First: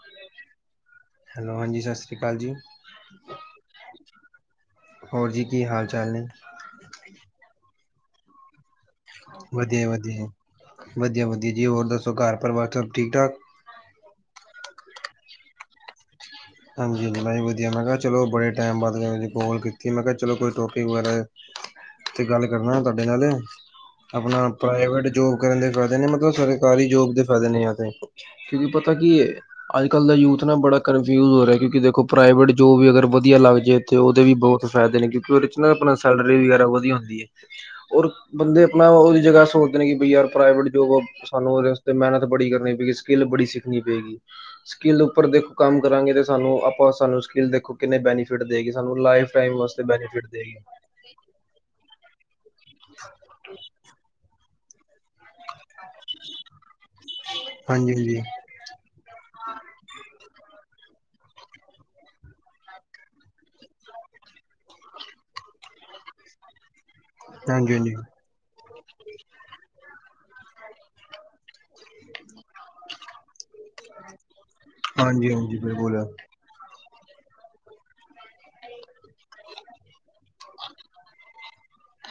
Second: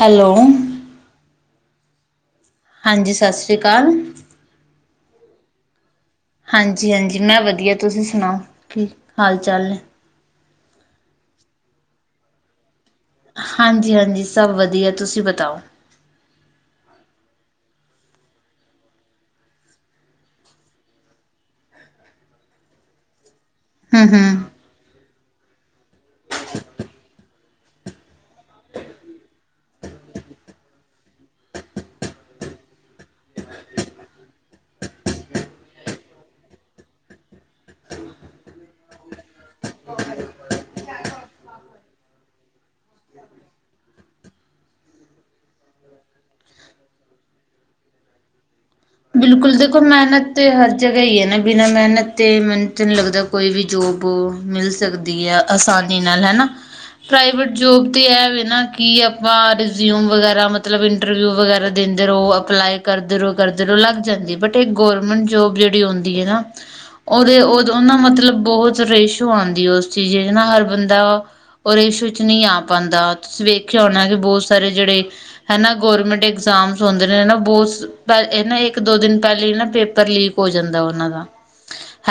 Hello! Hello! ਹਾਂਜੀ, ਸਤਿ ਸ਼੍ਰੀ ਅਕਾਲ ਜੀ। ਹਾਂਜੀ, ਸਤਿ ਸ਼੍ਰੀ ਅਕਾਲ। ਹੋਰ ਜੀ ਕੀ ਹਾਲ ਚਾਲ ਨੇ ਹਾਂਜੀ -ਹਾਂਜੀ, ਮੈਂ ਵਧੀਆ, ਤੁਸੀਂ ਸੁਣਾਓ ਕਿ ਹਾਲ- ਚਾਲ ਨੇ? ਵਧੀ ਵਧੀਆ- ਵਧੀਆ ਜੀ, ਹੋਰ ਦੱਸੋ ਘਰ -ਪਰਿਵਾਰ ਸਭ ਠੀਕ- ਠਾਕ? ਹਾਂਜੀ -ਹਾਂਜੀ, ਸਭ ਵਧੀਆ ਤੁਸੀਂ ਬਤਾਓ? ਹਾਂਜੀ- ਹਾਂਜੀ, ਮੈਂ ਵੀ ਵਧੀਆ। ਮੈਂ ਕਿਹਾ ਚਲੋ ਬੜੇ ਟਾਈਮ ਬਾਅਦ ਮੈ ਕੋਲ ਕੀਤੀ। ਮੈਂ ਕਿਹਾ ਚਲੋ ਕੋਈ ਟੋਪੀਕ ਵਗੈਰਾ ਤੇ ਗੱਲ ਕਰਨਾ ਤੁਹਾਡੇ ਨਾਲ। ਹੂੰ ਹੂੰ ਆਪਣਾ ਪ੍ਰਾਈਵੇਟ ਜੋਬ ਕਰਨ ਦੇ ਫਾਇਦੇ ਨੇ, ਮਤਲਬ ਸਰਕਾਰੀ ਜੋਬ ਦੇ ਫਾਇਦੇ ਨੇ ਕਿਉਂਕਿ ਪਤਾ ਕਿ ਏ ਅੱਜ- ਕੱਲ ਦਾ ਯੂਥ ਨਾ ਬੜਾ ਕਰ ਜ਼ ਹੋ ਰਿਹਾ ਕਿਉਂਕਿ ਦੇਖੋ ਪ੍ਰਾਈਵੇਟ ਜੋ ਵੀ ਅਗਰ ਵਧੀਆ ਲੱਗ ਜਾਏ ਇੱਥ ਉਹਦੇ ਵੀ ਬਹੁਤ ਫਾਇਦੇ ਨੇ ਕਿਉਂਕਿ ਆਪਣਾ ਸੈਲਰੀ ਵਗੈਰਾ ਵਧੀਆ ਹੁੰਦੀ ਹੈ। ਔਰ ਬੰਦੇ ਆਪਣਾ ਉਹਦੀ ਜਗ੍ਹਾ ਸੋਚਦੇ ਨੇ ਕਿ ਬਈ ਯਾਰ ਪ੍ਰਾਈਵੇਟ ਜੋਬ ਸਾਨੂੰ ਉਹਦੇ ਵਾਸਤੇ ਮਿਹਨਤ ਬੜੀ ਕਰਨੀ ਪਏਗੀ। ਸਕਿੱਲ ਬੜੀ ਸਿੱਖਣੀ ਪਏਗੀ ਸਕਿੱਲ ਉੱਪਰ ਦੇਖੋ ਕੰਮ ਕਰਾਂਗੇ ਤੇ ਸਾਨੂੰ ਆਪਾਂ ਸਾਨੂੰ ਸਕਿੱਲ ਦੇਖੋ ਕਿੰਨੇ ਬੈਨੀਫਿਟ ਦੇਗੀ ਸਾਨੂੰ ਲਾਈਫ ਬਿਲਕੁਲ ਟਾਈਮ ਦੇਖੋ ਵਾਸਤੇ ਬੈਫਿਟ ਮਿਹਨਤ ਤੇ ਦੇਗੀ। ਹਰ ਜਗ੍ਹਾ ਹੀ ਹੈ ਨਾ। ਬਿਨਾਂ ਮਿਹਨਤ ਦੇ ਮੈਨੂੰ ਨਈ ਲੱਗਦਾ ਕੋਈ ਵੀ ਜੋਬ ਮਿਲ ਸਕਦੀ ਹੈ। ਆਸਾਨੀ ਨਾਲ, ਹਨਾ ਪ੍ਰਾਈਵੇਟ ਜੋਬ ਹਾਂਜੀ ਤੇ ਹਾਂਜੀ ਇਹ ਵੀ ਨਾ ਕੀ ਆਪਾਂ ਰਿਜ਼ਿਊਮ ਵਗੈਰਾ ਮਤਲਬ ਇੰਟਰਵਿਊ ਵਗੈਰਾ ਦਿੰਦੇ ਰਹੋ ਅਪਲਾਈ ਕਰਦੇ ਰਹੋ ਕਰਦੇ ਇਧਰੋਂ ਲੱਗ ਜਾਂਦੀ। ਬਟ ਇੱਕ ਗੌਰਮੈਂਟ ਜੋੌਬ ਜਹੜੀ ਹੁੰਦੀ ਹੈ ਨਾ ਉਹਦੇ ਹਾਂਜੀ ਹਾਂਜੀ ਉਹਨਾਂ ਮਤਲਬ ਬਹੁਤ ਰੇਸ਼ੋ ਆਉਂਦੀ ਉਸ ਚੀਜ਼ ਚ ਨਾ। ਹਰ ਬੰਦਾ ਉਹ ਰੇਸ਼ੋ ਚ ਨਹੀਂ ਆ ਪਾਂਦਾ। ਤੁਸੀਂ ਵੇਖਿਆ ਹੋਣਾ ਕਿ ਬਹੁਤ ਸਾਰੇ ਜਿਹੜੇ ਹਾਂਜੀ ਹਾਂਜੀ ਹਨਾ ਬਿਲਕੁਲ ਗੌਰਰਮੈਂਟ ਇਗਜ਼ਾਮਸ ਹੁੰਦੇ ਨੇ ਹਨ ਬਹੁਤ ਪਹਿਲੇ ਨਾ ਇੱਕ -ਦੋ ਦਿਨ ਪਹਿਲੇ ਨਾ ਪੇਪਰ ਲੀਕ ਹੋ ਜਾਂਦਾ ਉਹਨਾਂ ਦਾ।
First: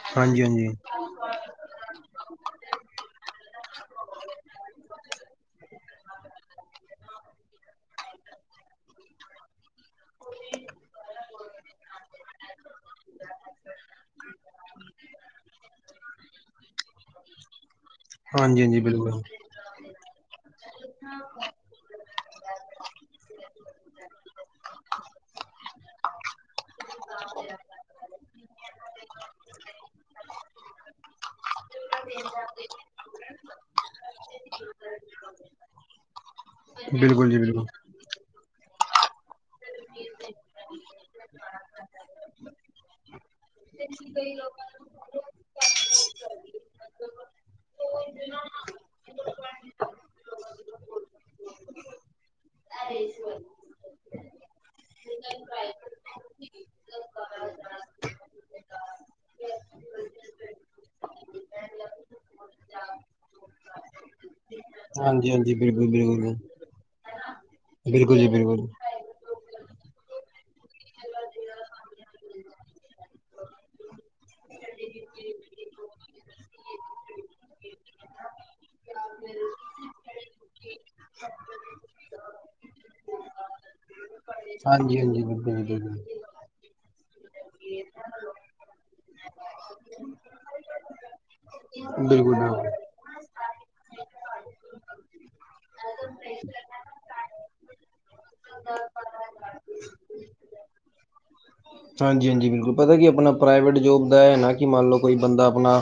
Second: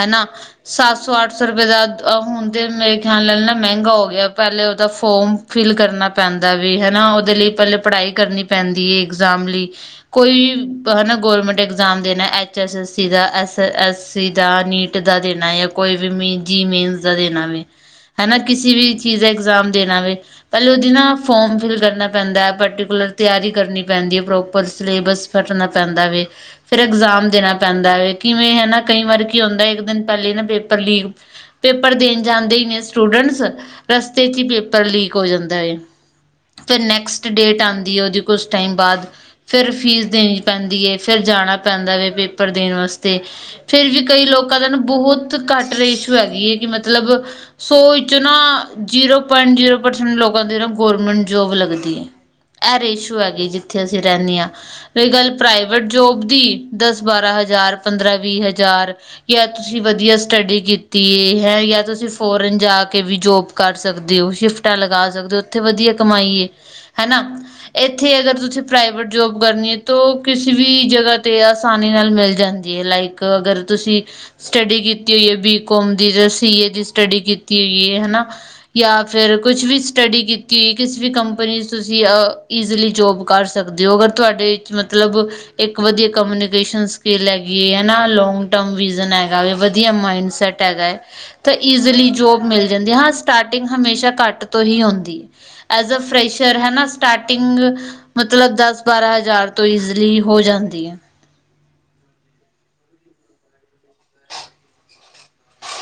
ਹਨਾ ਹਾਂਜੀ ਹਾਂਜੀ ਸੱਤ ਸੌ -ਅੱਠ ਸੌ ਰੁਪਏ ਦਾ ਹੁਣ ਤੇ ਮੇਰੇ ਖਿਆਲ ਨਾਲ ਨਾ ਮਹਿੰਗਾ ਹੋ ਗਿਆ ਪਹਿਲੇ ਉਹਦਾ ਫੋਮ ਫਿਲ ਕਰਨਾ ਪੈਂਦਾ ਵੀ ਹਨਾ ਉਹਦੇ ਲਈ ਪਹਿਲੇ ਪੜ੍ਹਾਈ ਕਰਨੀ ਪੈਂਦੀ ਹੈ ਇਗਜ਼ਾਮ ਲਈ। ਕੋਈ ਵੀ ਹੈ ਨਾ ਗੌਰਮੈਂਟ ਇਗਜ਼ਾਮ ਦੇਣਾ ਐੱਚ ਐੱਸ ਐੱਸ ਸੀ ਦਾ ਐੱਸ ਐੱਸ ਸੀ ਦਾ ਨੀਟ ਦਾ ਦੇਣਾ ਆ ਕੋਈ ਵੀ ਮਿੱਗੀ ਮਿਲਸ ਦਾ ਦੇਣਾ ਵੇ। [unintelligible] ਹਨਾ ਕਿਸੇ ਹਾਂਜੀ ਵੀ ਚੀਜ਼ ਬਿਲਕੁਲ ਦਾ ਇਗਜ਼ਾਮ ਦੇਣਾ ਵੇ। ਪਹਿਲੇ ਉਹਦੀ ਨਾ ਫੋਰਮ ਫਿਲ ਕਰਨਾ ਪੈਂਦਾ। ਪਰਟੀਕੁਲਰ ਤਿਆਰੀ ਕਰਨੀ ਪੈਂਦੀ ਹੈ। ਪ੍ਰੋਪਰ ਸਿਲੇਬਸ ਪੈਂਦਾ ਵੇ। ਫਿਰ ਇਗਜ਼ਾਮ ਦੇਣਾ ਪੈਂਦਾ ਹੈ ਕਿਵੇਂ ਹਨਾ ਕਈ ਵਾਰੀ ਕੀ ਹੁੰਦਾ ਇੱਕ ਦਿਨ ਪਹਿਲੇ ਨਾ ਪੇਪਰ ਲੀਕ ਪੇਪਰ ਦੇਣ ਜਾਂਦੇ ਹੀ ਨੇ ਸਟੂਡੈਂਟਸ ਰਸਤੇ 'ਚ ਹੀ ਪੇਪਰ ਲੀਕ ਹੋ ਜਾਂਦਾ ਹੈ। ਫਿਰ ਨੈਕਸਟ ਬਿਲਕੁਲ ਜੀ ਡੇਟ ਬਿਲਕੁਲ ਆਉਂਦੀ ਹੈ ਉਹਦੀ ਕੁਛ ਟਾਈਮ ਬਾਅਦ। ਫਿਰ ਫੀਸ ਦੇਣੀ ਪੈਂਦੀ ਹੈ। ਫਿਰ ਜਾਣਾ ਪੈਂਦਾ ਵੇ ਪੇਪਰ ਦੇਣ ਵਾਸਤੇ। ਫਿਰ ਵੀ ਕਈ ਲੋਕਾਂ ਦਾ ਬਹੁਤ ਘੱਟ ਰੇਸ਼ੋ ਹੈਗੀ ਹੈ ਕਿ ਮਤਲਬ ਸੌ ਵਿੱਚੋ ਨਾ ਜੀਰੋ ਪੁਆਇੰਟ ਜੀਰੋ ਪਰਸੈਂਟ ਲੋਕਾਂ ਦੀ ਨਾ ਗੌਰਮੈਂਟ ਜੋਬ ਲੱਗਦੀ ਹੈ। ਐ ਰੇਸ਼ੋ ਹੈਗੀ ਜਿੱਥੇ ਅਸੀਂ ਰਹਿੰਦੇ ਹਾਂ। ਮੇਰੀ ਗੱਲ ਪ੍ਰਾਈਵੇਟ ਜੋਬ ਦੀ ਦਸ -ਬਾਰਾਂ ਹਜ਼ਾਰ, ਪੰਦਰਾਂ -ਵੀਹ ਹਜ਼ਾਰ ਜਾਂ ਤੁਸੀਂ ਵਧੀਆ ਸਟੱਡੀ ਕੀਤੀ ਹੈ, ਜਾਂ ਤੁਸੀਂ ਫੋਰਨ ਜਾ ਕੇ ਵੀ ਜੋਬ ਕਰ ਸਕਦੇ ਹੋ। ਸ਼ਿਫਟਾਂ ਲੱਗਾ ਸਕਦੇ ਹੋ। ਹਾਂਜੀ-ਹਾਂਜੀ, ਉੱਥੇ ਵਧੀਆ ਬਿਲਕੁਲ-ਬਿਲਕੁਲ। ਕਮਾਈ ਹੈ। ਹੈ ਨਾ। ਬਿਲਕੁਲ ਬਿਲਕੁਲ ਬਿਲਕੁਲ ਇੱਥੇ ਜੀ ਅਗਰ ਬਿਲਕੁਲ। ਤੁਸੀਂ ਪ੍ਰਾਈਵੇਟ ਜੋਬ ਕਰਨੀ ਹੈ ਤਾਂ ਕਿਸੇ ਵੀ ਜਗ੍ਹਾ ਤੇ ਆਸਾਨੀ ਨਾਲ ਮਿਲ ਜਾਂਦੀ ਹੈ ਲਾਈਕ ਅਗਰ ਤੁਸੀਂ ਸਟੱਡੀ ਕੀਤੀ ਹੋਈ ਹੈ ਬੀਕੌਮ ਦੀ ਜਾਂ ਸੀ ਏ ਦੀ ਸਟੱਡੀ ਕੀਤੀ ਹੋਈ ਹੈ ਹਨਾ ਜਾਂ ਫਿਰ ਕੁਛ ਵੀ ਸਟੱਡੀ ਕੀਤੀ ਏ ਕਿਸੇ ਵੀ ਕੰਪਨੀ 'ਚ ਤੁਸੀਂ ਈਜ਼ਲੀ ਜੋਬ ਕਰ ਸਕਦੇ ਹੋ, ਅਗਰ ਤੁਹਾਡੇ ਚ ਮਤਲਬ ਹਾਂਜੀ-ਹਾਂਜੀ, ਬਿਲਕੁਲ ਜੀ ਬਿਲਕੁਲ। ਕਮਿਊਨਿਕੈਸ਼ਨ ਸਕਿਲ਼ ਹੈਗੀ ਹਨਾ ਲੋਂਗ ਟਰਮ ਹੈਗਾ, ਵਧੀਆ ਮਾਇਡ ਸੈਟ ਹੈਗਾ ਹੈ। ਤਾਂ ਈਜ਼ਲੀ ਜੋਬ ਮਿਲ ਬਿਲਕੁਲ-ਬਿਲਕੁਲ। ਜਾਂਦੀ ਹਾਂ ਸਟਾਰਟਿੰਗ ਹਮੇਸ਼ਾ ਘੱਟ ਤੋਂ ਹੀ ਹੁੰਦੀ ਹੈ। ਐਸ ਏ ਫਰੈਸ਼ਰ ਹਨਾ ਸਟਾਰਟਿੰਗ ਮਤਲਬ ਦਸ- ਬਾਰਾਂ ਹਜ਼ਾਰ ਤੋਂ ਈਜ਼ਲੀ ਹੋ ਜਾਂਦੀ ਹੈ। ਹਾਂਜੀ -ਹਾਂਜੀ ਬਿਲਕੁਲ ਪਤਾ ਕਿ ਆਪਣਾ ਪ੍ਰਾਈਵੇਟ ਜੋਬ ਦਾ ਹੈ ਨਾ ਕਿ ਮੰਨ ਲਓ ਕੋਈ ਬੰਦਾ ਆਪਣਾ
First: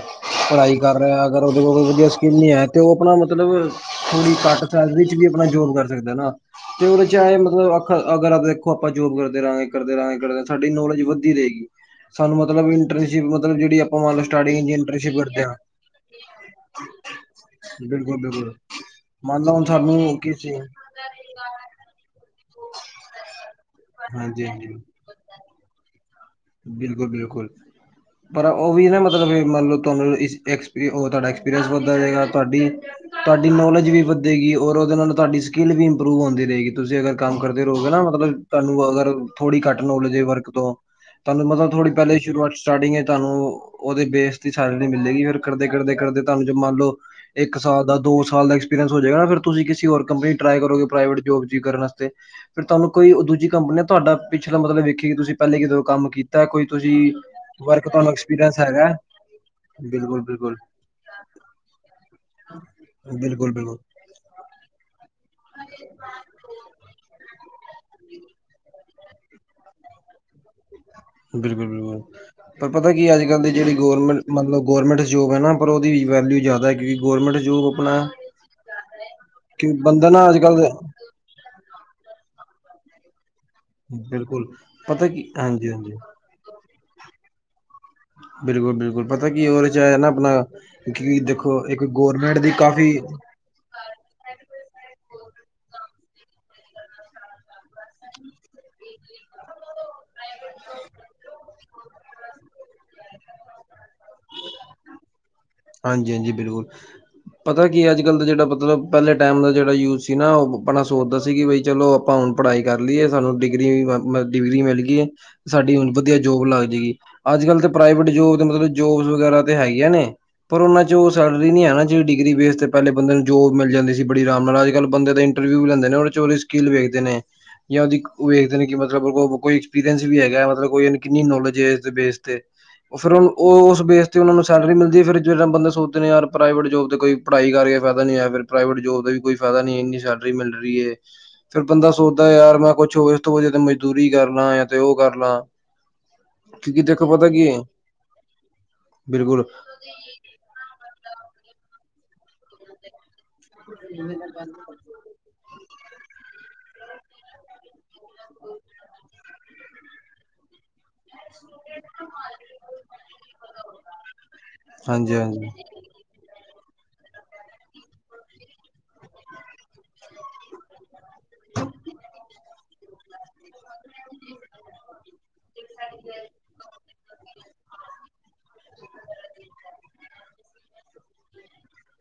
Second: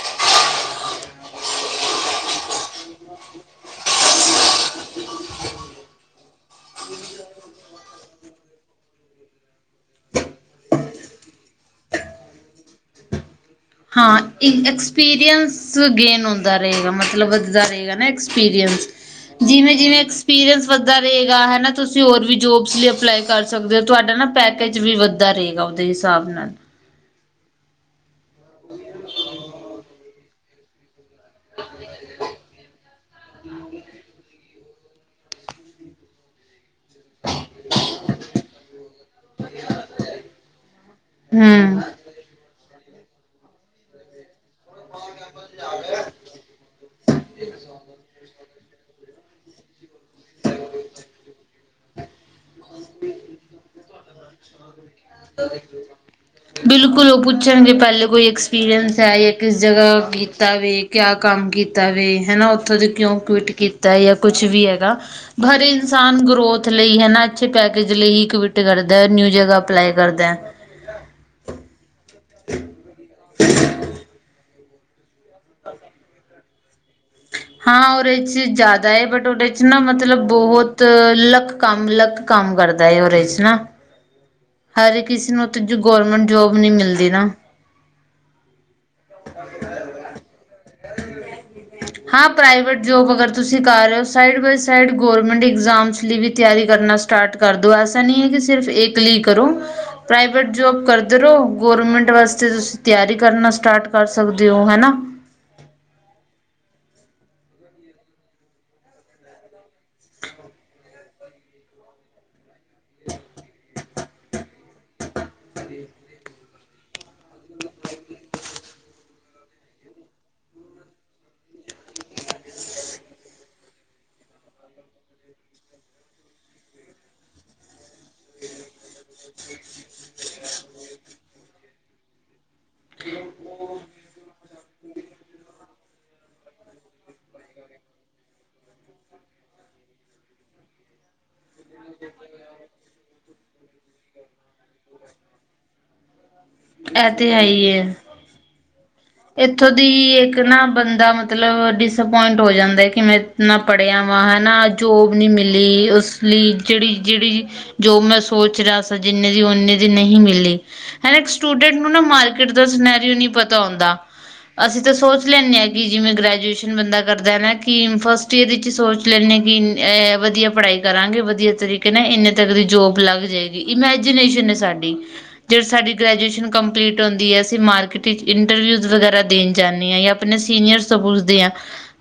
ਪੜ੍ਹਾਈ ਕਰ ਰਿਹਾ ਅਗਰ ਉਹਦੇ ਕੋਲ ਕੋਈ ਵਧੀਆ ਸਕਿਲ ਨੀ ਹੈ ਤੇ ਉਹ ਆਪਣਾ ਮਤਲਬ ਥੋੜ੍ਹੀ ਘੱਟ ਸੈਲਰੀ ਚ ਵੀ ਆਪਣਾ ਜੋਬ ਕਰ ਸਕਦਾ ਨਾ। ਤੇ ਉਹਦੇ ਚਾਹੇ ਮਤਲਬ ਅਗਰ ਦੇਖੋ ਆਪਾਂ ਜੋਬ ਕਰਦੇ ਰਹਾਂਗੇ, ਕਰਦੇ ਰਹਾਂਗੇ ਕਰ ਸਾਡੀ ਨੌਲੇਜ ਵੱਧਦੀ ਰਹੇਗੀ, ਸਾਨੂੰ ਮਤਲਬ ਇੰਟਰਨਸ਼ਿਪ ਮਤਲਬ ਜਿਹੜੀ ਆਪਾਂ ਮੰਨ ਹਾਂ ਲਓ ਸਟਾਰਟਿੰਗ ਇੰਟਰਨਸ਼ਿਪ ਕਰਦੇ ਹਾਂ ਐਕਸਪੀਰੀਅੰਸ ਗੇਨ ਹੁੰਦਾ ਰਹੇਗਾ ਮਤਲਬ ਵਧੱਦਾ ਰਹੇਗਾ ਬਿਲਕੁਲ ਬਿਲਕੁਲ ਐਕਸਪੀਰੀਐਂਸ, ਮੰਨ ਲਓ ਹੁਣ ਜਿਵੇ -ਜਿਵੇਂ ਸਾਨੂੰ ਕਿਸੇ ਐਕਸਪੀਰੀਐਂਸ ਰਹੇਗਾ ਹਨਾ ਤੁਸੀਂ ਹੋਰ ਵੀ ਜੋਬਸ ਲਈ ਅਪਲਾਈ ਕਰ ਕਰ ਸਕਦੇ ਹੋ ਤੁਹਾਡਾ ਨਾ ਹਾਂਜੀ ਹਾਂਜੀ ਪੈਕੇਜ ਵੀ ਵੱਧਾ ਰਹੇਗਾ ਉਹਦੇ ਹਿਸਾਬ ਨਾਲ। ਬਿਲਕੁਲ, ਬਿਲਕੁਲ ਪਰ ਉਹ ਵੀ ਨਾ ਮਤਲਬ ਮੰਨਲੋ ਤੁਹਾਨੂੰ ਵੀ ਉਹ ਤੁਹਾਡਾ ਐਕਸਪੀਰੀਅੰਸ ਵੱਧਦਾ ਜਾਏਗਾ, ਤੁਹਾਡੀ ਤੁਹਾਡੀ ਨੌਲੇਜ ਵੀ ਵੱਧੇਗੀ ਔਰ ਉਹਦੇ ਨਾਲ ਤੁਹਾਡੀ ਸਕਿੱਲ ਵੀ ਇੰਪਰੂਵ ਹੁੰਦੀ ਰਹੇਗੀ। ਤੁਸੀਂ ਅਗਰ ਕੰਮ ਕਰਦੇ ਰਹੋਗੇ ਨਾ ਮਤਲਬ ਤੁਹਾਨੂੰ ਅਗਰ ਥੋੜੀ ਘੱਟ ਨੋਲਜ ਵਰਕ ਤੋਂ ਤੁਹਾਨੂੰ ਮਤਲਬ ਹਮ ਥੋੜੀ ਪਹਿਲੇ ਸ਼ੁਰੂਆਤ ਚ ਸਟਾਰਟਿੰਗ ਤੁਹਾਨੂੰ ਉਹਦੇ ਬੇਸ ਸੈਲਰੀ ਮਿਲੇਗੀ ਫ਼ਿਰ ਕਰਦੇ- ਕਰਦੇ- ਕਰਦੇ ਤੁਹਾਨੂੰ ਜੋ ਮੰਨ ਲਓ ਇੱਕ ਸਾਲ ਦਾ, ਦੋ ਸਾਲ ਦਾ ਐਕਸਪੀਰੀਐਂਸ ਹੋ ਜਾਏਗਾ ਤੇ ਕਿਸੀ ਹੋਰ ਕੰਪਨੀ ਟਰਾਈ ਕਰੋਗੇ ਪ੍ਰਾਈਵੇਟ ਜੋਬ ਤੁਸੀ ਕਰਨ ਵਾਸਤੇ। ਫਿਰ ਤੁਹਾਨੂੰ ਕੋਈ ਦੂਜੀ ਕੰਪਨੀ ਆ ਤੁਹਾਡਾ ਪਿਛਲਾ ਮਤਲਬ ਵੇਖੇ ਕਿ ਤੁਸੀਂ ਪਹਿਲੇ ਕਿੱਤੇ ਬਿਲਕੁਲ ਉਹ ਪੁੱਛਣਗੇ ਪਹਿਲੇ ਤੁਹਾਨੂੰ ਕੋਈ ਐਕਸਪੀਰੀਅੰਸ ਹੈਗਾ ਐਕਸਪੀਰੀਐਂਸ ਹੈ ਜਾਂ ਕਿਸ ਜਗ੍ਹਾ ਬਿਲਕੁਲ ਕੀਤਾ ਬਿਲਕੁਲ ਵੇ ਕਿਆ ਕੰਮ ਕੀਤਾ ਵੇ ਹਨਾ ਉੱਥੋਂ ਦੇ ਕਿਉਂ ਕੁਵਿਟ ਬਿਲਕੁਲ ਬਿਲਕੁਲ ਕੀਤਾ ਹੈ ਜਾਂ। ਕੁਛ ਵੀ ਹੈਗਾ ਹਰੇ ਇਨਸਾਨ ਗਰੋਥ ਲਈ ਹਨ ਅੱਛੇ ਪੈਕੇਜ ਲਈ ਇਕਵਿਟ ਕਰਦਾ ਹੈ ਨਿਊ ਜਗ੍ਹਾ ਅਪਲਾਈ ਕਰਦਾ। ਬਿਲਕੁਲ -ਬਿਲਕੁਲ ਪਰ ਪਤਾ ਕੀ ਅੱਜ ਕੱਲ ਦੀ ਜਿਹੜੀ ਗਰਮੈਂਟ ਮਤਲਬ ਗੌਰਮੈਂਟ ਜੋਬ ਹੈ ਨਾ ਪਰ ਉਹਦੀ ਵੈਲਿਊ ਜ਼ਿਆਦਾ ਹੈਗੀ ਕਿਉਂਕਿ ਗੌਰਮੈਂਟ ਜੋਬ ਹਾਂ ਆਪਣਾ ਉਹਦੇ ' ਜ਼ਿਆਦਾ ਹੈ ਬਟ ਉਹਦੇ ' ਕਿ ਨਾ ਬੰਦਾ ਮਤਲਬ ਅੱਜ ਬਹੁਤ ਕੱਲ੍ਹ ਲੱਕ ਕੰਮ ਲੱਕ ਕੰਮ ਕਰਦਾ ਹੈ ਉਹਦੇ ਚ ਨਾ। ਬਿਲਕੁਲ। ਹਰ ਪਤਾ ਕੀ ਕਿਸੇ ਨੂੰ ਹਾਂਜੀ ਹਾਂਜੀ ਗੌਰਮੈਂਟ ਜੋਬ ਨੀ ਮਿਲਦੀ ਨਾ। ਬਿਲਕੁਲ -ਬਿਲਕੁਲ ਪਤਾ ਕੀ ਉਹਦੇ ਚ ਨਾ ਆਪਣਾ ਦੇਖੋ ਇੱਕ ਹਾਂ ਗੌਰਮੈਂਟ ਦੀ ਪ੍ਰਾਈਵੇਟ ਜ ਕਾਫ਼ੀ ਜੋਬ ਅਗਰ ਤੁਸੀਂ ਕਰ ਰਹੇ ਹੋ side by side government exams ਲਈ ਵੀ ਤਿਆਰੀ ਕਰਨਾ ਸਟਾਰਟ ਕਰ ਦੋ ਐਸਾ ਨਹੀਂ ਹੈ ਕਿ ਸਿਰਫ ਇੱਕ ਕਰੋ ਪ੍ਰਾਈਵੇਟ ਜੋਬ ਕਰਦੇ ਰਹੋ ਗਰਮੈਂਟ ਵਾਸਤੇ ਤੁਸੀਂ ਤਿਆਰੀ ਕਰਨਾ ਸਟਾਰਟ ਕਰ ਸਕਦੇ ਹੋ ਹਨਾ। ਹਾਂਜੀ -ਹਾਂਜੀ ਬਿਲਕੁਲ। ਪਤਾ ਕੀ ਅੱਜ ਕੱਲ੍ਹ ਦਾ ਜਿਹੜਾ ਮਤਲਬ ਪਹਿਲੇ ਟਾਈਮ ਦਾ ਜਿਹੜਾ ਯੂਜ ਸੀ ਨਾ ਉਹ ਬੜਣਾ ਸੋਚਦਾ ਸੀ ਕਿ ਬਈ ਚਲੋ ਆਪਾਂ ਹੁਣ ਪੜ੍ਹਾਈ ਕਰ ਲਈਏ ਸਾਨੂੰ ਡਿਗਰੀ, ਡਿਗਰੀ ਮਿਲ ਗਈ ਹੈ। ਸਾਡੀ ਹੁਣ ਵਧੀਆ ਜੋਬ ਲੱਗ ਜਾਏਗੀ ਅੱਜ ਕੱਲ ਤਾਂ ਪ੍ਰਾਈਵੇਟ ਜੋਬ ਮਤਲਬ ਜੋਬਸ ਵਗੈਰਾ ਤਾਂ ਹੈਗੀਆਂ ਨੇ। ਪਰ ਉਹਨਾਂ ਚ ਉਹ ਸੈਲਰੀ ਨੀ ਹੈ ਨਾ ਜਿਹੀ ਡਿਗਰੀ ਬੇਸ ਤੇ ਪਹਿਲੇ ਬੰਦੇ ਨੂੰ ਜੋਬ ਮਿਲ ਜਾਂਦੀ ਸੀ ਬੜੀ ਆਰਾਮ ਨਾਲ ਅੱਜ ਕੱਲ੍ਹ ਬੰਦੇ ਦੇ ਇੰਟਰਵਿਊ ਲੈਂਦੇ ਨੇ ਉਦੇ ਚ ਉਦੀ ਸਕੀਲ ਵੇਖਦੇ ਨੇ। ਜਾਂ ਉਹਦੀ ਵੇਖਦੇ ਨੇ ਮਤਲਬ ਕੋਈ ਐਕਸਪੀਰੀਅੰਸ ਵੀ ਹੈਗਾ ਮਤਲਬ ਬ ਕਿੰਨੀ ਨੋਲੇਜ ਹੈ ਬੇਸ ਤੇ। ਫਿਰ ਉਹ ਉਹ ਉਸ ਬੇਸ ਤੇ ਉਹ ਨੂੰ ਸੈਲਰੀ ਮਿਲਦੀ ਫਿਰ ਜਿਦਾਂ ਬੰਦੇ ਸੋਚਦੇ ਨੇ ਯਾਰ ਪ੍ਰਾਈਵੇਟ ਜੋਬ ਤੇ ਕੋਈ ਪੜ੍ਹਾਈ ਕਰਕੇ ਫਾਇਦਾ ਨੀ ਹੈ ਫਿਰ ਪ੍ਰਾਈਵੇਟ ਜੋਬ ਦਾ ਵੀ ਕੋਈ ਪਤਾ ਨੀ ਇੰਨੀ ਸੈਲਰੀ ਮਿਲ ਰਹੀ। ਫੇਰ ਬੰਦਾ ਸੋਚਦਾ ਯਾਰ ਮੈਂ ਕੁੱਛ ਹੋਰ ਇਸ ਤੋਂ ਜੇਦ ਮਜ਼ਦੂਰੀ ਕਰ ਲਾਂ ਜਾਂ ਤੇ ਉਹ ਕਰ ਲਾਂ ਕਿਉਂਕਿ ਦੇਖੋ ਇਹ ਪਤਾ ਤੇ ਹੈ ਕੀਏ ਹੀ ਹੈ ਇੱਥੋਂ ਦੀ ਇੱਕ ਨਾਂ ਬੰਦਾ ਮਤਲਬ ਡਿਸਪੋਇੰਟ ਹੋ ਜਾਂਦਾ ਕਿਵੇਂ ਨਾਂ ਪੜ੍ਹਿਆ ਵਾਂ ਹਨਾਂ ਜੋਬ ਨੀਂ ਮਿਲੀ ਉਸ ਲਈ ਜਿਹੜੀ ਜਿਹੜੀ ਜੋ ਮੈਂ ਸੋਚ ਰਿਆ ਸਾਂ, ਜਿੰਨੇ ਦੀ ਓਨੇ ਦੀ ਨਹੀਂ ਮਿਲੀ। ਹਨਾ ਇੱਕ ਸਟੂਡੈਂਟ ਨੂੰ ਨਾ ਮਾਰਕੀਟ ਦਾ ਸਨੈਰੀਓ ਨਹੀ ਪਤਾ ਹੁੰਂਦਾ ਅਸੀਂ ਤਾਂ ਹਾਂਜੀ ਸੋਚ ਹਾਂਜੀ ਲੈਂਦੇ ਹਾਂ। ਕਿ ਜਿਵੇਂ ਗ੍ਰੈਜੂਏਸ਼ਨ ਬੰਦਾ ਕਰਦਾ ਨਾ ਕਿ ਫਸਟ ਈਅਰ ਵਿੱਚ ਸੋਚ ਲੈਂਦੇ ਹਾਂ ਕਿ ਵਧੀਆ ਪੜ੍ਹਾਈ ਕਰਾਂਗੇ ਵਧੀਆ ਤਰੀਕੇ ਨਾਲ ਇੰਨੇ ਤੱਕ ਦੀ ਜੋਬ ਲੱਗ ਜਏਗੀ। ਇਮੈਜੀਨੇਸ਼ਨ ਏ ਸਾਡੀ ਜਿਹੜੇ ਸਾਡੀ ਗ੍ਰੈਜੂਏਸ਼ਨ ਕੰਪਲੀਟ ਹੁੰਦੀ ਐ ਅਸੀਂ ਮਾਰਕੀਟ ਇੰਟਰਵਿਊ ਵਗੈਰਾ ਦੇਣ ਜਾਂਦੀ ਹਾਂ ਜਾਂ ਆਪਣੇ ਸੀਨੀਅਰ ਤੋਂ ਪੁਛਦੇ ਆਂ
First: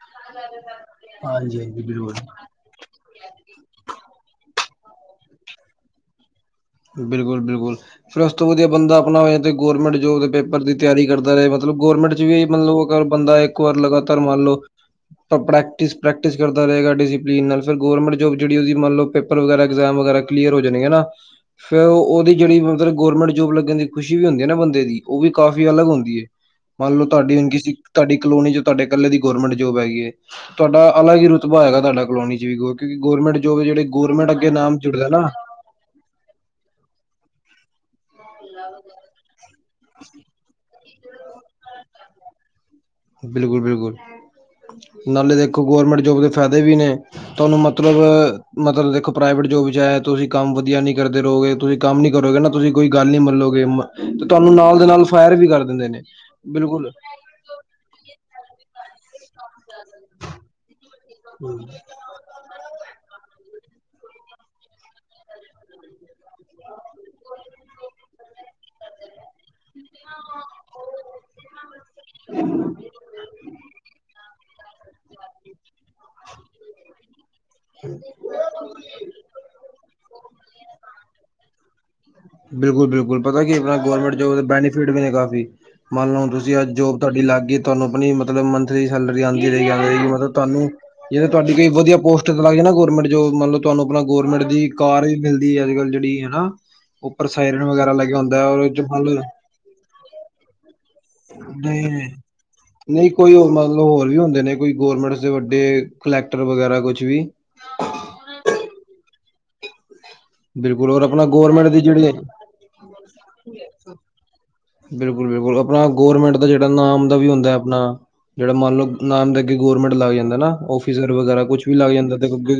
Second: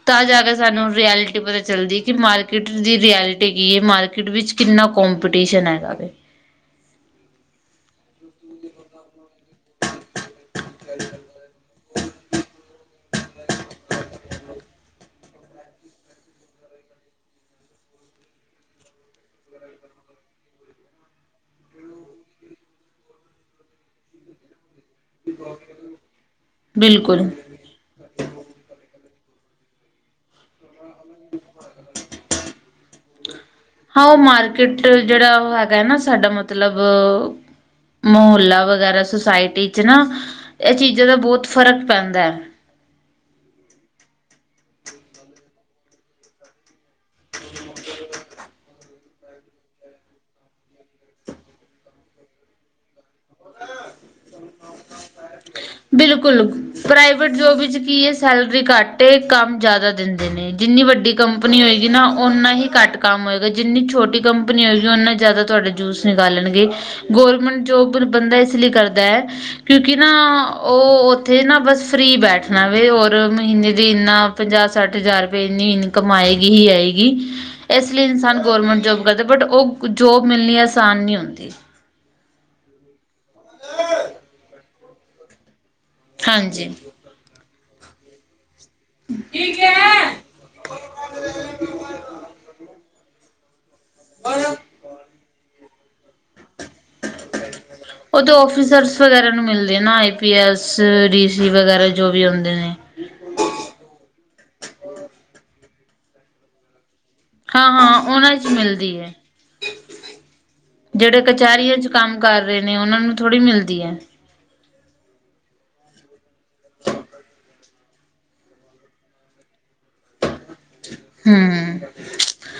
ਤਾਂ ਜਾ ਕੇ ਸਾਨੂੰ ਰਿਐਲਿਟੀ ਪਤਾ ਹਾਂਜੀ ਹਾਂਜੀ ਚੱਲਦੀ ਕਿ ਬਿਲਕੁਲ ਮਾਰਕੀਟ ਦੀ ਰਿਐਲਿਟੀ ਕੀ ਐ? ਮਾਰਕੀਟ ਵਿੱਚ ਕਿੰਨਾ ਕੋਪੀਟੀਸ਼ਨ ਐ। ਬਿਲਕੁਲ ਬਿਲਕੁ ਫੇਰ ਉਸ ਤੋਂ ਵਧੀਆ ਬੰਦਾ ਆਪਣਾ ਹੋਇਆ ਤੇ ਗਵਰਮੈਂਟ ਜੋਬ ਦੇ ਪੇਪਰ ਦੀ ਤਿਆਰੀ ਕਰਦਾ ਰਹੇ ਮਤਲਬ ਮਤਲਬ ਗੌਰਮੈਂਟ ਚ ਵੀ ਮਤਲਬ ਅਗਰ ਬੰਦਾ ਇੱਕ ਵਾਰ ਲਗਾਤਾਰ ਮੰਨ ਲੋਓ ਤਾਂ ਪ੍ਰੈਕਟਿਸ ਪ੍ਰੈਕਟਿਸ ਕਰਦਾ ਰਹੇਗਾ ਡਿਸਿਪਲਿਨ ਨਾਲ ਫਿਰ ਗੌਰਰਮੈਂਟ ਜੋਬ ਜਿਹੜੀ ਉਹਦੀ ਮੰਨ ਲਓ ਪੇਪ ਪਰ ਵਗੈਰਾ, ਐਗਜ਼ਾਮ ਵਗੈਰਾ ਕਲੀਅਰ ਹੋ ਜਾਣਗੇਂ ਨਾਂ। ਫੇਰ ਉਹਦੀ ਜਿਹੜੀ ਮਤਲਬ ਗੌਰਰਮੈਂਟ ਜੋਬ ਲੱਗਣ ਦੀ ਖੁਸ਼ੀ ਵੀ ਹੁੰਦੀ ਐਨਾਂ ਬੰਦੇ ਦੀ ਉਹ ਵੀ ਕਾਫ਼ੀ ਅਲੱਗ ਹੁੰਦੀ ਏ ਮੰਨ ਲੋਓ ਬਿਲਕੁਲ ਤੁਹਾਡੀ ਹੁਣ ਕਿਸੇ ਤੁਹਾਡੀ ਕਲੋਨੀ ਚ ਤੁਹਾਡੇ ਕੱਲੇ ਦੀ ਗੌਰਰਮੈਂਟ ਜੋਬ ਹੈਗੀ ਏ, ਤੁਹਾਡਾ ਅਲਗ ਹੀ ਰੁਤਬਾ ਹੋਏਗਾ ਤੁਹਾਡਾ ਕਲੋਨੀ ਚ ਵੀ ਕਿਉਂਕ ਗੌਰਮੈਂਟ ਜੋ ਹੈ ਜਿਹੜੇ ਗੌਰਰਮੈਂਟ ਅੱਗੇ ਨਾਮ ਜੁੜਦੇ ਨਾਂ ਏਨਾਂ ਸਾਡਾ ਮਤਲਬ, ਮੁਹੱਲਾ ਵਗੈਰਾ ਸੁਸਾਇਟੀ ਚ ਨਾਂ ਇਹ ਚੀਜ਼ਾਂ ਦਾ ਬਹੁਤ ਫ਼ਰਕ ਪੈਂਦਾ। ਬਿਲਕੁਲ ਬਿਲਕੁਲ, ਨਾਲੇ ਦੇਖੋ ਗੌਰਮੈਂਟ ਜੋਬ ਦੇ ਫਾਇਦੇ ਵੀ ਨੇ ਤੁਹਾਨੂੰ ਮਤਲਬ ਮਤਲਬ ਦੇਖੋ ਪ੍ਰਾਈਵੇਟ ਜੋਬ ਚ ਆ ਤੁਸੀਂ ਕੰਮ ਵਧੀਆ ਨੀਂ ਕਰਦੇ ਰਹੋਗੇ ਤੁਸੀਂ ਕੰਮ ਨੀ ਕਰੋਗੇ ਨਾਂ ਤੁਸੀਂ ਕੋਈ ਗੱਲ ਨੀਂ ਮੰਲੋਗੇੇ, ਤੁਹਾਨੂੰ ਨਾਲ ਦੇ ਨਾਲ ਫਾਇਰ ਵੀ ਕਰ ਦਿੰਦੇ ਨੇ ਬਿਲਕੁਲ। ਪ੍ਰਵੇਟ ਜੋਬ ਵਿੱਚ ਕੀ ਇਹ ਸੈਲਰੀ ਘੱਟ ਐ, ਕੰਮ ਜ਼ਿਆਦਾ ਦਿੰਦੇ ਨੇਂ, ਜਿੰਨੀ ਵੱਡੀ ਕੰਪਨੀ ਹੋਏਗੀ ਨਾਂ ਓਨਾਂ ਹੀ ਘੱਟ ਕੰਮ ਹੋਏਗਾ, ਜਿੰਨੀ ਛੋਟੀ ਕੰਪਨੀ ਹੋਏਗੀ ਉਨਾਂ ਜ਼ਿਆਦਾ ਤੁਆਡਾ ਜੂਸ ਨਿਕਾਲਣਗੇ‌। ਗੌਰਮੈਂਟ ਜੋਬ ਬੰਦਾ ਇਸ ਲਈ ਕਰਦਾ ਏ, ਕਿਉਂਕਿ ਨਾਂ ਹਾਂ। ਉਹ ਅ ਉੱਥੇ ਨਾਂ ਬਸ ਫਰੀ ਬੈਠਣਾ ਵੇ, ਔਰ ਹਮ ਮਹੀਨੇ ਦੀ ਇੰਨਾਂ ਪੰਜਾਹ-ਸੱਠ ਹਜ਼ਾਰ ਰੁਪਏ ਇੰਨੀ ਇ ਕਮਾਏਗੀ ਹੀ ਆਏਗੀ ਇਸ ਲਈ ਇਨਸਾਨ ਗੌਰਮੈਂਟ ਜੋਬ ਕਰਦੇ ਬਟ ਉਹ ਜੋਬ ਮਿਲਣੀ ਅਸਾਨ ਨਹੀਂ ਹੁੰਦੀ। ਬਿਲਕੁਲ ਬਿਲਕੁਲ, ਪਤਾ ਕੀ ਆਪਣਾ ਗੌਰਰਮੈਂਟ ਜੋਬ ਦੇ ਬੈਨੀਫਿਟ ਵੀ ਨੇ ਕਾਫੀ ਮੰਨ ਲਓੁ ਤੁਸੀਂ ਅੱਜ ਹਾਂਜੀ ਜੋਬ ਤੁਹਾਡੀ ਲੱਗਗੀ ਤੁਹਾਨੂੰ ਆਪਣੀ ਮਤਲਬ ਮੰਥਲੀ ਸੈਲਰੀ ਆਂਦੀ ਰਹੀਗੀ ਆਂਦੀ ਮਤਲਬ ਤੁਹਾਨੂੰ ਜਿਹੜੇ ਤੁਹਾਡੀ ਕੋਈ ਵਧੀਆ ਪੋਸਟ ਤਾਂ ਲੱਗ ਜਾ ਨਾਂ ਗੌਰਰਮੈਂਟ ਜੋ ਮਤਲਬ ਤੁਹਾਨੂੰ ਆਪਣਾ ਗਰਮਟ ਦੀ ਕਾਰ ਹੀ ਮਿਲ ਦੀ ਅੱਜ-ਕੱਲ੍ਹ ਜਿਹੜੀ ਹਨਾਂ। ਉਹਦ ਤੇ ਆਫਿਸਰਸ ਮੰਨ ਵਗੈਰਾ ਨੂੰ ਮਿਲਦੇ ਨਾਂ ਆਈ ਪੀ ਐੱਸ, ਡੀ ਸੀ ਵਗੈਰਾ ਜੋ ਵੀ ਹੁੰਦੇ ਨੇਂ। ਨਈਂ ਕੋਈ ਔ ਮਤਲਬ ਹੋਰ ਵੀ ਹੁੰਦੇ ਨੇਂ, ਕੋਈ ਗਰਮੈਂਟ ਦੇ ਵੱਡੇ ਕਲੈਕਟਰ ਵਗੈਰਾ ਕੁਛ ਵੀ ਹਾਂ ਹਾਂ, ਉਹਨਾ ਚ ਮਿਲਦੀ ਐ। ਬਿਲਕੁਲ ਔਰ ਜਿਹੜੇ ਆਪਣਾ ਗੌਰਮੈਂਟ ਕਚਹਿਰੀਆਂ ਦੀ ਚ ਜਿਹੜੀ ਕੰਮ ਕਰ ਰਹੇ ਨੇਂ, ਉਹਨਾਂ ਨੂੰ ਥੋੜ੍ਹੀ ਮਿਲਦੀ ਐ। ਬਿਲਕੁਲ ਬਿਲਕੁਲ, ਆਪਣਾ ਗੌਰਮੈਂਟ ਦਾ ਜਿਹੜਾ ਨਾਮ ਦਾ ਵੀ ਹੁੰਦਾ ਆਪਣਾ ਜਿਹੜਾ ਮੰਨ ਲਓ ਨਾਮ ਦੇ ਕੇ ਗੌਰਮੈਂਟ ਲੱਗ ਜਾਂਦਾ ਨਾਂ! ਉਹ [unintelligible] ਵਗਰਾ ਕੁਛ ਵੀ ਹੂੰ ਲੱਗ ਜਾਂਦਾ,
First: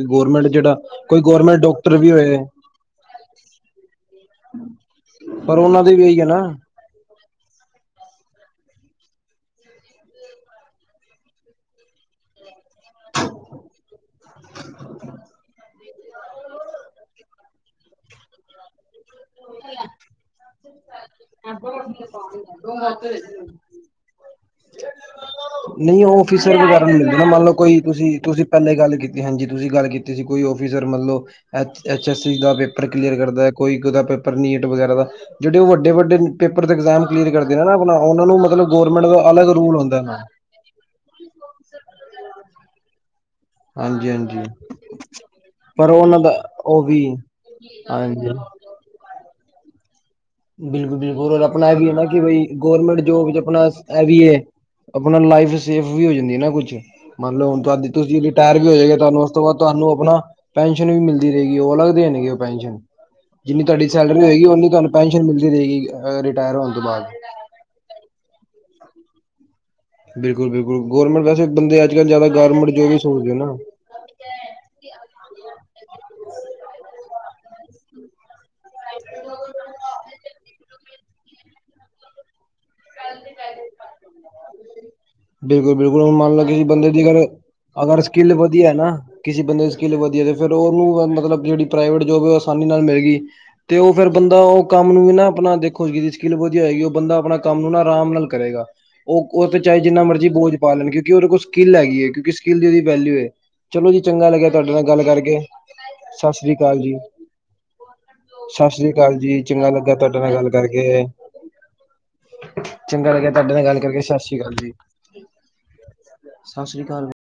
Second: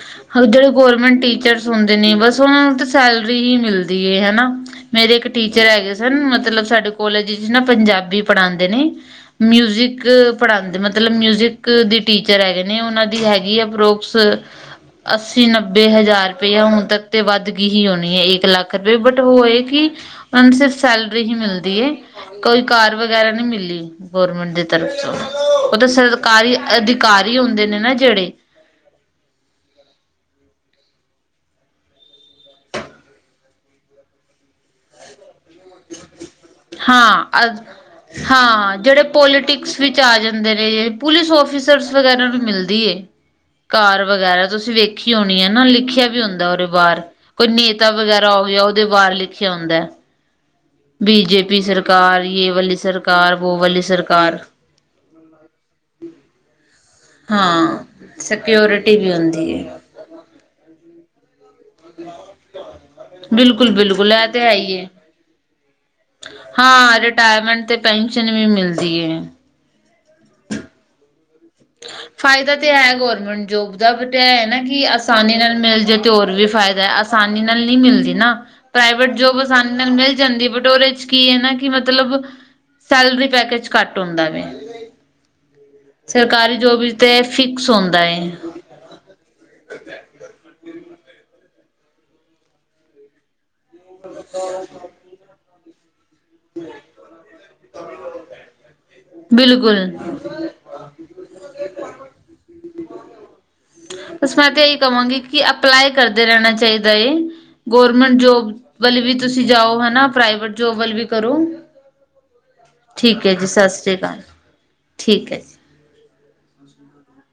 ਗੋਰਮੇਂਟ ਜਿਹੜੇ ਜਿਹੜਾ ਕੋਈ ਗੌਰਮੈਂਟ ਗੋਰਮੇਂਟ ਟੀਚਰਸ ਡਾਕਟਰ ਹੁੰਦੇ ਵੀ ਨੇ ਹੋਏ। ਬਸ ਉਹਨਾਂ ਨੂੰ ਤਾਂ ਸੈਲਰੀ ਹੀ ਮਿਲਦੀ ਏ ਹਨਾਂ। ਮੇਰੇ ਇੱਕ ਪਰ ਟੀਚਰ ਉਹਨਾਂ ਹੈਗੇ ਦੇ ਵੀ ਸਨ ਇਹੀ ਹੈ ਨਾ ਮਤਲਬ ਸਾਡੇ ਕੋਲ ਕੋਲੇਜ ਇੱਚ ਨਾਂ ਪੰਜਾਬੀ ਪੜ੍ਹਾਂਦੇ ਨੇਂ ਮਿਊਜਿਕ ਪੜ੍ਹਾਂਦੇ, ਮਤਲਬ ਮਿਊਜਿਕ ਦੀ ਟੀਚਰ ਹੈਗੇ ਨੇਂ ਉਹਨਾਂ ਹੈਗੀ ਆ ਪਰੋਕਸ ਅੱਸੀ-ਨੱਬੇ ਹਜ਼ਾਰ ਰੁਪਇਆ, ਹੁਣ ਤੱਕ ਤੇ ਵੱਧ ਗਈ ਹੀ ਹੋਣੀ ਹੈ ਇੱਕ ਲੱਖ [unintelligible] ਬਟ ਉਹ ਇਹ ਕਿ ਉਹਨਾਂ ਨੂੰ ਸਿਰਫ਼ ਸੈਲਰੀ ਹੀ ਮਿਲਦੀ ਏ, ਕੋਈ ਕਾਰ ਵਗੈਰਾ ਨਈਂ ਮਿਲੀ। ਗੌਰਮੈਂਟ ਦੀ ਤਰਫ ਤੋਂ ਉਹ ਤਾਂ ਨਹੀਂ ਆਫਿਸਰ ਸਰਕਾਰੀ ਅਧਿਕਾਰੀ ਹੁੰਦੇ ਨੇ ਨਾ ਜਿਹੜੇ ਪਹਿਾਂ ਗੱਲ ਕੀਤੀ ਹਾਂਜੀ ਤੁਸੀਂ ਗੱਲ ਕੀਤੀ ਸੀ ਕੋਈ ਔਫਿਸਰ ਮੰਤਲੋ ਐਚਸ ਦਾ ਪੇਪਰ ਕਲੀਅਰ ਕਰਦਾ ਹੈ ਕੋਈਦਾ ਪੇਪਰ ਨੀਟ ਵਗੈਰਾ ਦਾ ਜਿਹੜੇ ਉਹ ਵੱਡੇ ਵੱਡੇ ਪੇਪਰ ਦੇ ਇ ਐਗਜ਼ਾਮ ਹਾਂ ਕਲੀਅਰ ਅ ਕਰਦੇ ਨੇ ਨਾ ਆਪਣਾ ਉਹਨਾ ਨੂੰ ਮਤਲਬ ਹਾਂ ਜਿਹੜੇ ਗੌਰਰਮੈਂਟ ਦਾ ਅਲੱਗ ਰੂਲ ਪੋਲੀਟਿਕਸ ਵਿੱਚ ਹੁੰਦਾ ਆ ਹੈ ਨੇ ਪੁਲਿਸ ਫਿਸਰ ਵਗੈਰਾ ਵੀ ਮਿਲਦੀ ਘ ਹਾਂਜੀ ਹਾਂਜੀ ਵਗੈਰਾ ਤੁਸੀਂ ਵੇਖੀ ਹੋਣੀ ਹੈ ਨਾ ਪਰ ਲਿਖਿਆ ਉਹਨਾਂ ਵੀ ਦਾ ਹੁੰਦਾ ਉਹਦੇ ਉਹ ਬਾਹਰ ਵੀ ਕੋਈ ਨੇਤਾ ਹਾਂਜੀ। ਵਗੈਰਾ ਹੋ ਗਿਆ ਦੇ ਵਾਰ ਲਿਖਿਆ ਆੁੰਦਾ ਹੈ ਬਿਲਕੁਲ ਬੀ ਬਿਲਕੁਲ ਔਰ ਜੇ ਪੀ ਆਪਣਾ ਇਹ ਵੀ ਹੈ ਨਾ ਕਿ ਸਰਕਾਰ ਬਈ ਯੇ ਵਾਲੀ ਗੌਰਰਮੈਂਟ ਸਰਕਾਰ ਜੋਬ ਵੋ ਆਪਣਾ ਵਾਲੀ ਇਹ ਵੀ ਹੈ ਸਰਕਾਰ ਆਪਣਾ ਲਾਈਫ ਸੇਫ ਵੀ ਹੋ ਜਾਂਦੀ ਹੈ ਨਾ ਕੁਛ ਮਤਲਬ ਹੁਣ ਹਾਂ ਤੁ ਤੁਸੀਂ ਰਿਟਾਇਰ ਵੀ ਹੋ ਜਾ ਸਕਿਓਰਿਟੀ ਤੁਹਾਨੂੰ ਉਸ ਤੋਂ ਹੁੰਦੀ ਬਾਅਦ ਹੈ। ਤੁਹਾਨੂੰ ਆਪਣਾ ਪੈਨਸ਼ਨ ਵੀ ਮਿਲ ਰਹੇਗੀ ਉਹ ਲੱਗਦੀਆਂ ਨੇਗੇ ਉਹ ਪੈਨਸ਼ਨ ਜਿੰਨੀ ਬਿਲਕੁਲ ਤੁਹਾਡੀ ਬਿਲਕੁਲ ਸੈਲਰੀ ਇਹ ਤੇ ਹੋਏਗੀ ਹੈ ਉਓਨੀ ਹੀ ਹੈ। ਤੁਹਾਨੂੰ ਪੈਨਸ਼ਨ ਮਿਲਦੀ ਰਹੇਗੀ ਰਿਟਾਇਰ ਹੋਣ ਤੋਂ ਬਾਅਦ ਰਿਟਾਇਰਮੇਂਟ ਤੇ ਪੈਨਸ਼ਨ ਵੀ ਮਿਲਦੀ ਹੈ ਬਿਲਕੁਲ ਬਿਲਕੁਲ ਗਰਮਟ ਵੈਸੇ ਬੰਦੇ ਅੱਜ ਕੱਲ੍ਹ ਜ਼ਿਆ ਫਾਇਦਾ ਤੇ ਗੌਰਮੈਂਟ ਜੋ ਹੈ ਵੀ ਸੋਚਦੇ ਹੋ ਗੌਰਮੈਂਟ ਨਾ ਜੋਬ ਬਟ ਇਹ ਹੈ ਨਾ ਕਿ ਆਸਾਨੀ ਨਾਲ ਮਿਲ ਜਾਵੇ ਤੇ ਹੋਰ ਵੀ ਫਾਇਦਾ ਹੈ ਆਸਾਨੀ ਨਾਲ ਨਹੀਂ ਮਿਲਦੀ ਨਾ ਪ੍ਰਾਈਵੇਟ ਜੋਬ ਆਸਾਨ ਨਾਲ ਮਿਲ ਜਾਂਦੀ ਬਟੋਰੇ ਚ ਕੀ ਹੈ ਨਾ ਕਿ ਮਤਲਬ ਸੈਲਰੀ ਪੈਕੇਜ ਘੱਟ ਹੁੰਦਾ ਵ ਬਿਲਕੁਲ ਬਿਲਕੁਲ ਹੁਣ ਮੰਨ ਲ ਜੋਬ ਬੰਦੇ ਵਿੱਚ ਦੀ ਤੇ ਅਗਰ ਫਿਕਸ ਅਗਰ ਹੁੰਦਾ ਏ ਸਕਿੱਲ ਵਧੀਆ ਨਾ ਕਿਸੇ ਬੰਦੇ ਦੀ ਸਕਿੱਲ ਵਧੀਆ ਤੇ ਫਰ ਉਹਨੂੰ ਮਤਲਬ ਜਿਹੜੀ ਪ੍ਰਾਈਵੇਟ ਜੋਬ ਆਸਾਨੀ ਨਾਲ ਮਿਲ ਗਈ ਤੇ ਉਹ ਫ਼ਿਰ ਬੰਦਾ ਉਹ ਕੰਮ ਨੂੰ ਵੀ ਨਾ ਆਪਣਾ ਦੇਖੋਦੀ ਸਕਿੱਲ ਵਧੀਆ ਹੋਏਗੀ ਉਹ ਬੰਦਾ ਆਪਣਾ ਕੰਮ ਨੂੰ ਨਾ ਆਰਾਮ ਨਾਲ ਕਰੇਗਾ ਉਹ ਉਹ ਤੇ ਚਾਹੇ ਬਿਲਕੁਲ ਜਿੰਨਾ ਮਰਜ਼ੀ ਬੋਝ ਪਾਲਣਉਕਿ ਉਹਦੇ ਕੋਲ ਸਕਿੱਲ ਹੈਗੀ ਹੈ ਕਿਉਂਕ ਸਕਿੱਲ ਉਹਦੀ ਵੈਲਿਊ ਹੈ ਚਲੋ ਜੀ ਚੰਗਾ ਬਸ ਮੈਂ ਲੱਗਿਆ ਤੇ ਤੁਹਾਡੇ ਇਹੀ ਨਾਲ ਗੱਲ ਕਵਾਂਗੀ ਕਰਕੇ ਕਿ ਅਪਲਾਈ ਕਰਦੇ ਸਤਿ ਰਹਿਣਾ ਸ੍ਰੀ ਅਕਾਲ ਚਾਹੀਦਾ ਜੀ ਏ ਗੌਰਮੈਂਟ ਜੋਬ ਸਤਿ ਸ੍ਰੀ ਵੱਲ ਵੀ ਅਕਾਲ ਜੀ ਤੁਸੀਂ ਚੰਗਾ ਜਾਓ ਲੱਗਾ ਹਨਾ ਤੁਹਾਡੇ ਨਾਲ ਗੱਲ ਪ੍ਰਾਈਵੇਟ ਜੋਬ ਵੱਲ ਕਰਕੇ ਵੀ ਕਰੋ ਚੰਗਾ ਠੀਕ ਲੱਗਿਆ ਹੈ ਜੀ ਤੁਹਾਡੇ ਨਾਲ ਸਤਿ ਗੱਲ ਕਰਕੇ ਸਤਿ ਸ੍ਰੀ ਅਕਾਲ ਜੀ ਠੀਕ ਹੈ ਜੀ ਸਤਿ ਸ੍ਰੀ ਅਕਾਲ